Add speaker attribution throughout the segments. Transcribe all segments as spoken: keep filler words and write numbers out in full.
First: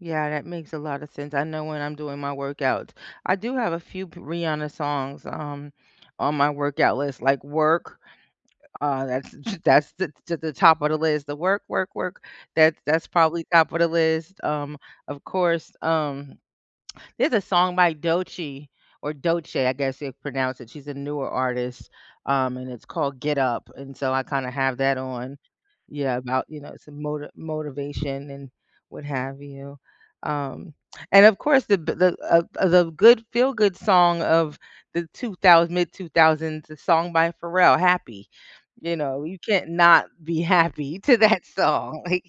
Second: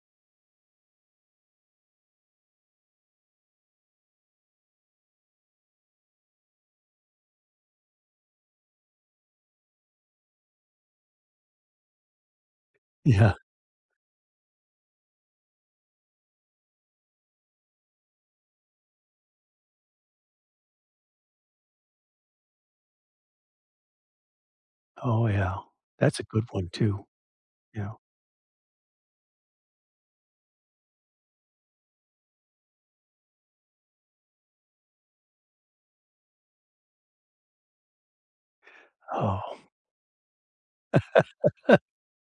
Speaker 1: Yeah, that makes a lotta sense, I know when I'm doing my workout. I do have a few p Rihanna songs, um, on my workout list, like, Work, uh, that's that's the the top of the list, the “work, work, work,” that's that's
Speaker 2: Yeah.
Speaker 1: probably top of the list, um, of course, um, there's a song by Doechii or Doechii, I guess you pronounce it, she's a newer artist, um, and it's called “Get Up,” and so I, kinda, have that
Speaker 2: Oh
Speaker 1: on
Speaker 2: yeah,
Speaker 1: Yeah,
Speaker 2: that's a good
Speaker 1: about, you
Speaker 2: one
Speaker 1: know, some
Speaker 2: too.
Speaker 1: moti
Speaker 2: Yeah.
Speaker 1: motivation and what have you, um, and of course the b the, uh, uh, the good feel-good song of the two-thous mid two-thousands, a song by Pharrell, Happy, you know, you
Speaker 2: Oh.
Speaker 1: can't not be happy to that song, like,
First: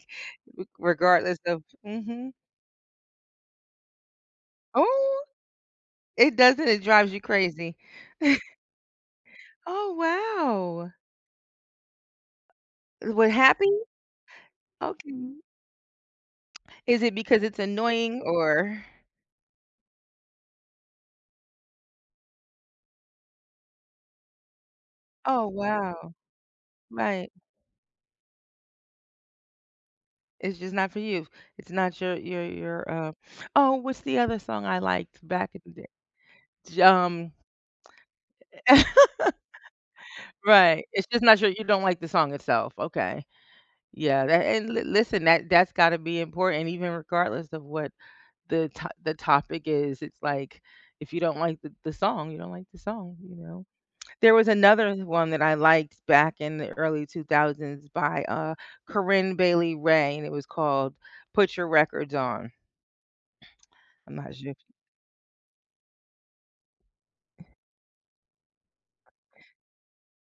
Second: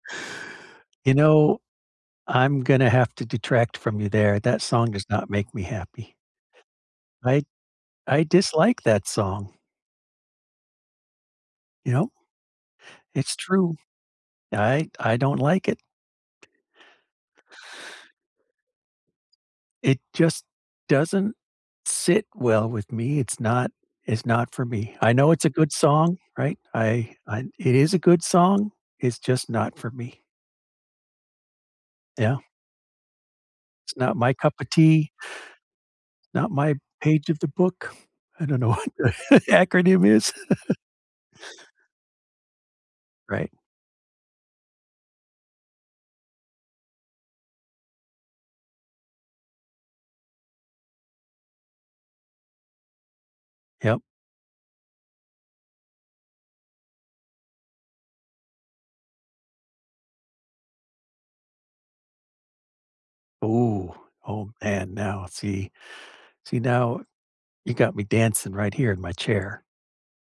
Speaker 1: r
Speaker 2: You
Speaker 1: regardless
Speaker 2: know,
Speaker 1: of mhm.
Speaker 2: I'm gonna have to detract from you there, that song does
Speaker 1: Oh!
Speaker 2: not make me happy.
Speaker 1: It doesn't, it drives you
Speaker 2: I
Speaker 1: crazy?
Speaker 2: I dislike that song.
Speaker 1: Oh, wow!
Speaker 2: You know?
Speaker 1: What,
Speaker 2: It's
Speaker 1: Happy?
Speaker 2: true. I I don't
Speaker 1: Okay
Speaker 2: like it.
Speaker 1: Is it because it's annoying or
Speaker 2: It just doesn't sit well with me, it's not it's not for me. I know it's
Speaker 1: Oh,
Speaker 2: a good
Speaker 1: wow.
Speaker 2: song, right? I
Speaker 1: Right.
Speaker 2: I it is a good song, it's just not for me.
Speaker 1: It's just not for you. It's not your
Speaker 2: Yeah.
Speaker 1: your your, uh oh,
Speaker 2: It's
Speaker 1: what's
Speaker 2: not
Speaker 1: the
Speaker 2: my
Speaker 1: other
Speaker 2: cup
Speaker 1: song
Speaker 2: of
Speaker 1: I
Speaker 2: tea
Speaker 1: liked back in the day?
Speaker 2: not my
Speaker 1: J
Speaker 2: page
Speaker 1: um,
Speaker 2: of the book. I don't know
Speaker 1: e e
Speaker 2: what the acronym is.
Speaker 1: Right, it's just not your you don't like the song itself, okay.
Speaker 2: Right.
Speaker 1: Yeah, that and li listen, that that's gotta be important even regardless of what the to the topic is, it's like, if you don't like the the song, you don't like the song, you know?
Speaker 2: Yep.
Speaker 1: There was another one that I liked back in the early two-thousands by, uh, Corinne Bailey Rae, and it was called “Put Your Records On.”
Speaker 2: Ooh,
Speaker 1: I'm not
Speaker 2: oh
Speaker 1: sure
Speaker 2: man, now, see see, now you got me dancing right here in my chair.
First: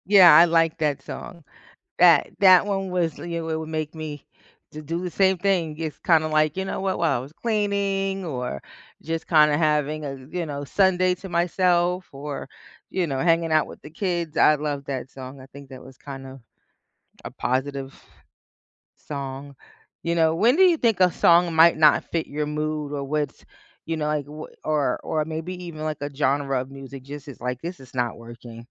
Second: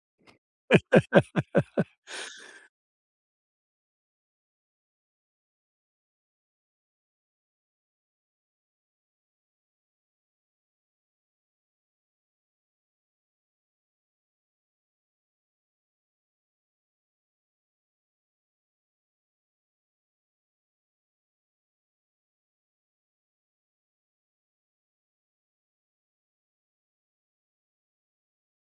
Speaker 1: Yeah, I like that song. That that one was you w would make me to do the same thing. It's, kinda, like, you know, what while I was cleaning or just kinda having a, you know, Sunday to myself or, you know, hanging out with the kids, I love that song. I think that was kind of a positive song, you know, when do you think a song might not fit your mood or what's you know, like, w or or maybe even, like, a genre of music?" just it's like, "This is not working."